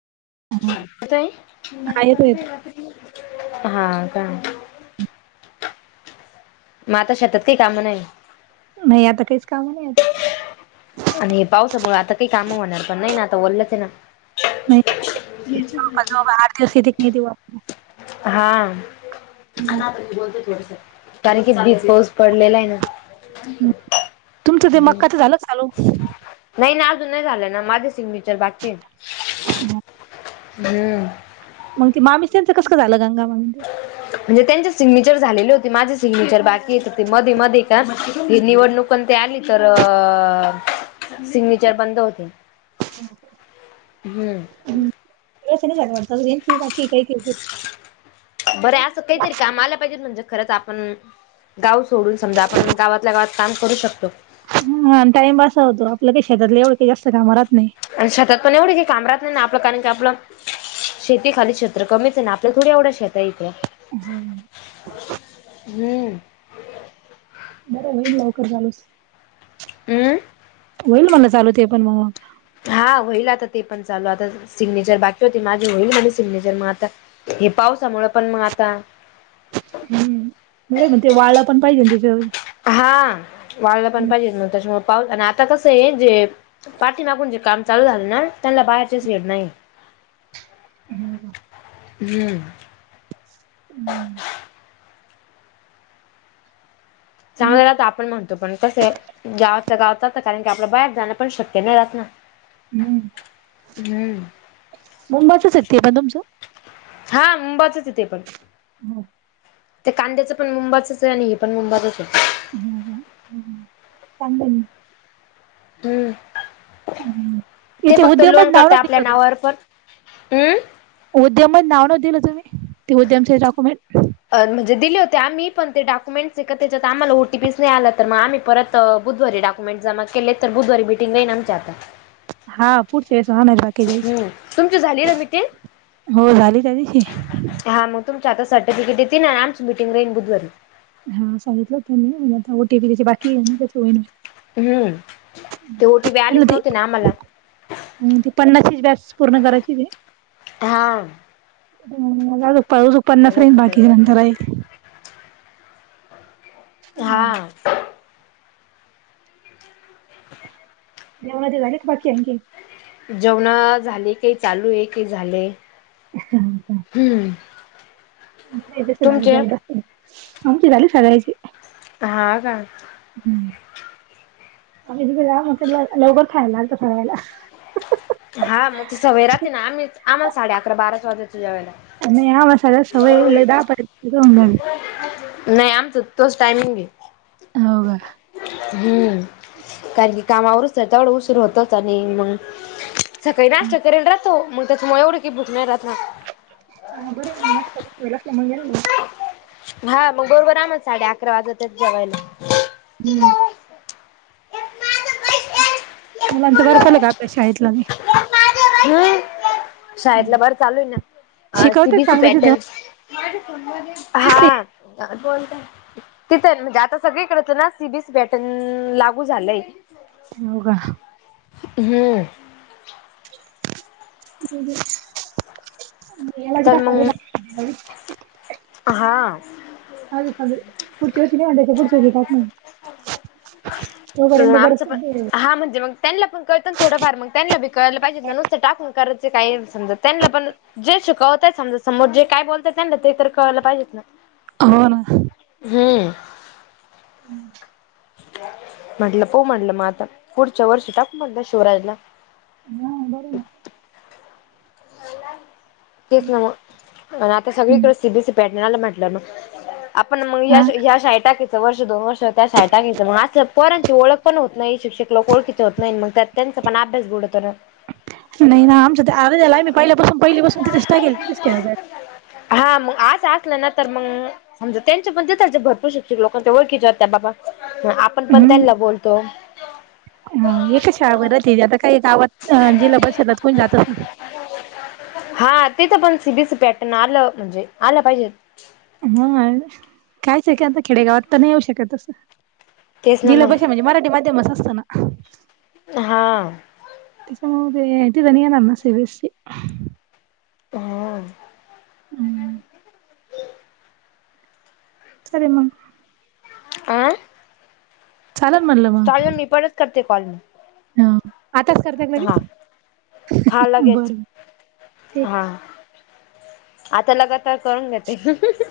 हा आता येतो येतो हा का [inaudible] म आता शेतात काय कामं नाही. नाही आता काहीच काम नाही आता. आणि हे पावसामुळे आता काही कामं होणार पण नाही ना आता ओलंच आहे ना. [inaudible] आर्थिक स्थिती क नाही दि वा [inaudible] हा.... कारण की बीस बौस पडलेला आहे ना [inaudible] तुमचं ते हम्म. मकाच झालं चालू? नाही ना नअजून ना झालं ना माज सिग्नेचर बाकी येत. हम्म मग ते मामीच्याचं कसं झालं गंगा मामी ते म्हणजे त्यांचे सिग्नेचर झालेले होते माझे सिग्नेचर बाकी येत ते मध्ये मध्ये का‌. ह निवडणूकण अणं ते आली तर अ सिग्नेचर बंद होते. हम्म हम्म. बाकी आहे काय काय [inaudible] बरं असं काहीतरी कामा आला पाहिजे म्हणजे करता. पण गाव सोडून समजा आपण गावातल्या गावात काम करू शकतो. हा आणि टाइम ब असा होतो आपलं काही शेतातले एवढं काही जास्त काम राहत नाही. आणि शेतात पण एवढे की काम राहत नाही ना आपलं कारण की आपलं शेती खाली क्षेत्र कमीच आहे ना आपल्या थोडी एवढं शेत आहे इथे. हम्म हम्म बरं होईल लवकर चालूस. हम्म होईल म्हण चालू ते पण मग. हा होईल आता ते पण चालू आता, सिग्नेचर बाकी होती माझी होईल म्हणे सिग्नेचर मग आता. हे पावसामुळे पण मग आता. हम्म नाही मग ते वाळा पण पाहिजे तीथ. हा वाळलं पण पाहिजेत म त्यांच्यामुळे पाऊस आणि आता कसं आहे जे पाठी मागून जे काम चालू झाले ना त्यांना बाहेरचेच येत नाही. हम्म हम्म हम्म चांगलं ना तर आपण म्हणतो पण कसं आहे. गावतल्या गावात कारण की आपलं बाहेर जान पण शक्य नाही रात ना. हम्म हम्म. मुंबयच येत पण तुमचं. हा मुंबाचच येथे. हम्म ते कांद्याचं पण मुंबाच आहे आणि हे पण मुंबातच आहे हो सांग म [inaudible] हम्म हम्म ते इथे फक्त उद्यमच लोन नाव करत नव्हती आपल्या का नावावर पण हम्म उद्यम मण नाव न दिलं तुम्ही ते उद्यमचे डॉक्युमेंट. अ म्हणजे दिले होते आम्हीण ते डॉक्युमेंटस का त्याच्यात आम्हाला ओ टी पीच नाही आला तर मग आम्ही परत बुधवारी डॉक्युमेंट जमा केलेत तर बुधवारी बीटिंगय ना आमची आता. हा पुढच्या वेळेस आणाय लागलं. हम्म तुमची झाली ना मिटिंग? [unintelligible] हो झाली त्यादिवशी. तुमच आता सर्टिफिके देतील आणि आमची मिटिंग राहीन बुधवारी. हा सांगितलं त्यांनी म्हणजे आता ओ टी पी त्या बाकी आहे ना [unintelligible] हम्म ते ओ टी पि त्यांना आलीच ते नव्हते ना आम्हाला. हम्म ती पन्नाचीच बॅचपूर्ण करायची ते. हा [unintelligible] हा ह्यामध्ये झालीत बाकी आणखी, जेवण झाले की चालू आहे की झालंय? बरं हम्म [unintelligible] तुमचे आमची झाली सगळाची. हा का हम्म [unintelligible] लवकरच खायला लागत सगळ्याला, हा मग त सवय राहते ना आम्ही आम्हाला साडे अकरा बाराच वाजचे जेवायला. नाही आम्हा सगळ्या सवय हे लई दहा पर्यंत [unintelligible] नाही आमच तोच टायमिंग य. हो का हम्म कारण की कामावरच तेवढं उशीर होतोच आणि मग सकाळी नाश्ता करेल राहतो मग त्याच्यामुळे एवढं की भूक नाही राहत ना. हा बर हाय की मग नाश्ता [unintelligible] हा मग बरोबर आम साडे अकरा वाजतच जेवायला. हम्म मुलांचं बर झालं का आपल्या शाळेतलानी. शाळेतल बर चालू आहे ना अ सी शिकवते बी एस सी चांगलं तिथं पेटर्न दिसते हा तिथ म्हणजे आता सगळीकडच ना C B S C pattern लागू झालंय. हो का हम्म तर मग [unintelligible] हा अल सगळे पुढच्यार्वंशी नाही आणयच पुढच्यार्वंशी [unintelligible] तोपर्यंत आमचं बरस पण हा म्हणजे मग त्यांना पण कळतं ना थोडंफार मग त्यांना बी कळायला पाहिजे ना नुसत टाकून करायचं काय समजा त्यांना पण जे शिकवताय समजा समोर जे काय बोलतायत त्यांना ते तर कळल पाहिजेत ना. हो ना हम हम्म म्हंटलं पाऊ म्हटलं मग आता पुढच्या वर्षी टाकु म्हटलं शिवराजला. हा बरं ना. तेच ना मग आता हम्म सगळीकडे C B S C pattern आलं म्हटलं ना. आपण मग या हा ह्या शाळेत टाकिन. वर्ष दोन वर्ष त्या शाळेत टाकायच मग असं पोरांची ओळखपण होत नाही शिक्षक लोक ओळखीच होत नाही मग त्यात. त्यांचा पण अभ्यास बुडतोन. नाही ना आमच आज्याला आम्ही पहिल्यापासुन पहिली पाासून तिथच टाकेल ति तेज. हा मग असं असलं तर मग. समजा त्यांचे पण देतात जे भरपूर शिक्षक लोक ते ओळखीच्या होत बाबा आपण पण त्यांना बोलतो. ह एक शाळा भरती आता काही गावात जिल्हा परिषदात कोणी जातच नाही. हा तिथं पण सीबीसी पॅटर्न आलं म्हणजे आलं पाहिजे. हा कायच आहे की आता खेडेगावात तर नाही येऊ शकत अससं. तेच ना जिल्हा मग परीषद म्हणजे मराठी माध्यमच असत ना. हा. त्याच्यामुळे त णी ये नाना से बेसी. हन. हम्म. अरे मंग. चालेल म्हणलं मग चालन मी परत करते कॉल हा, आताच करते का लगेच हा. हा लगेच बरं ठीक हा. आता लगातार करून घेते.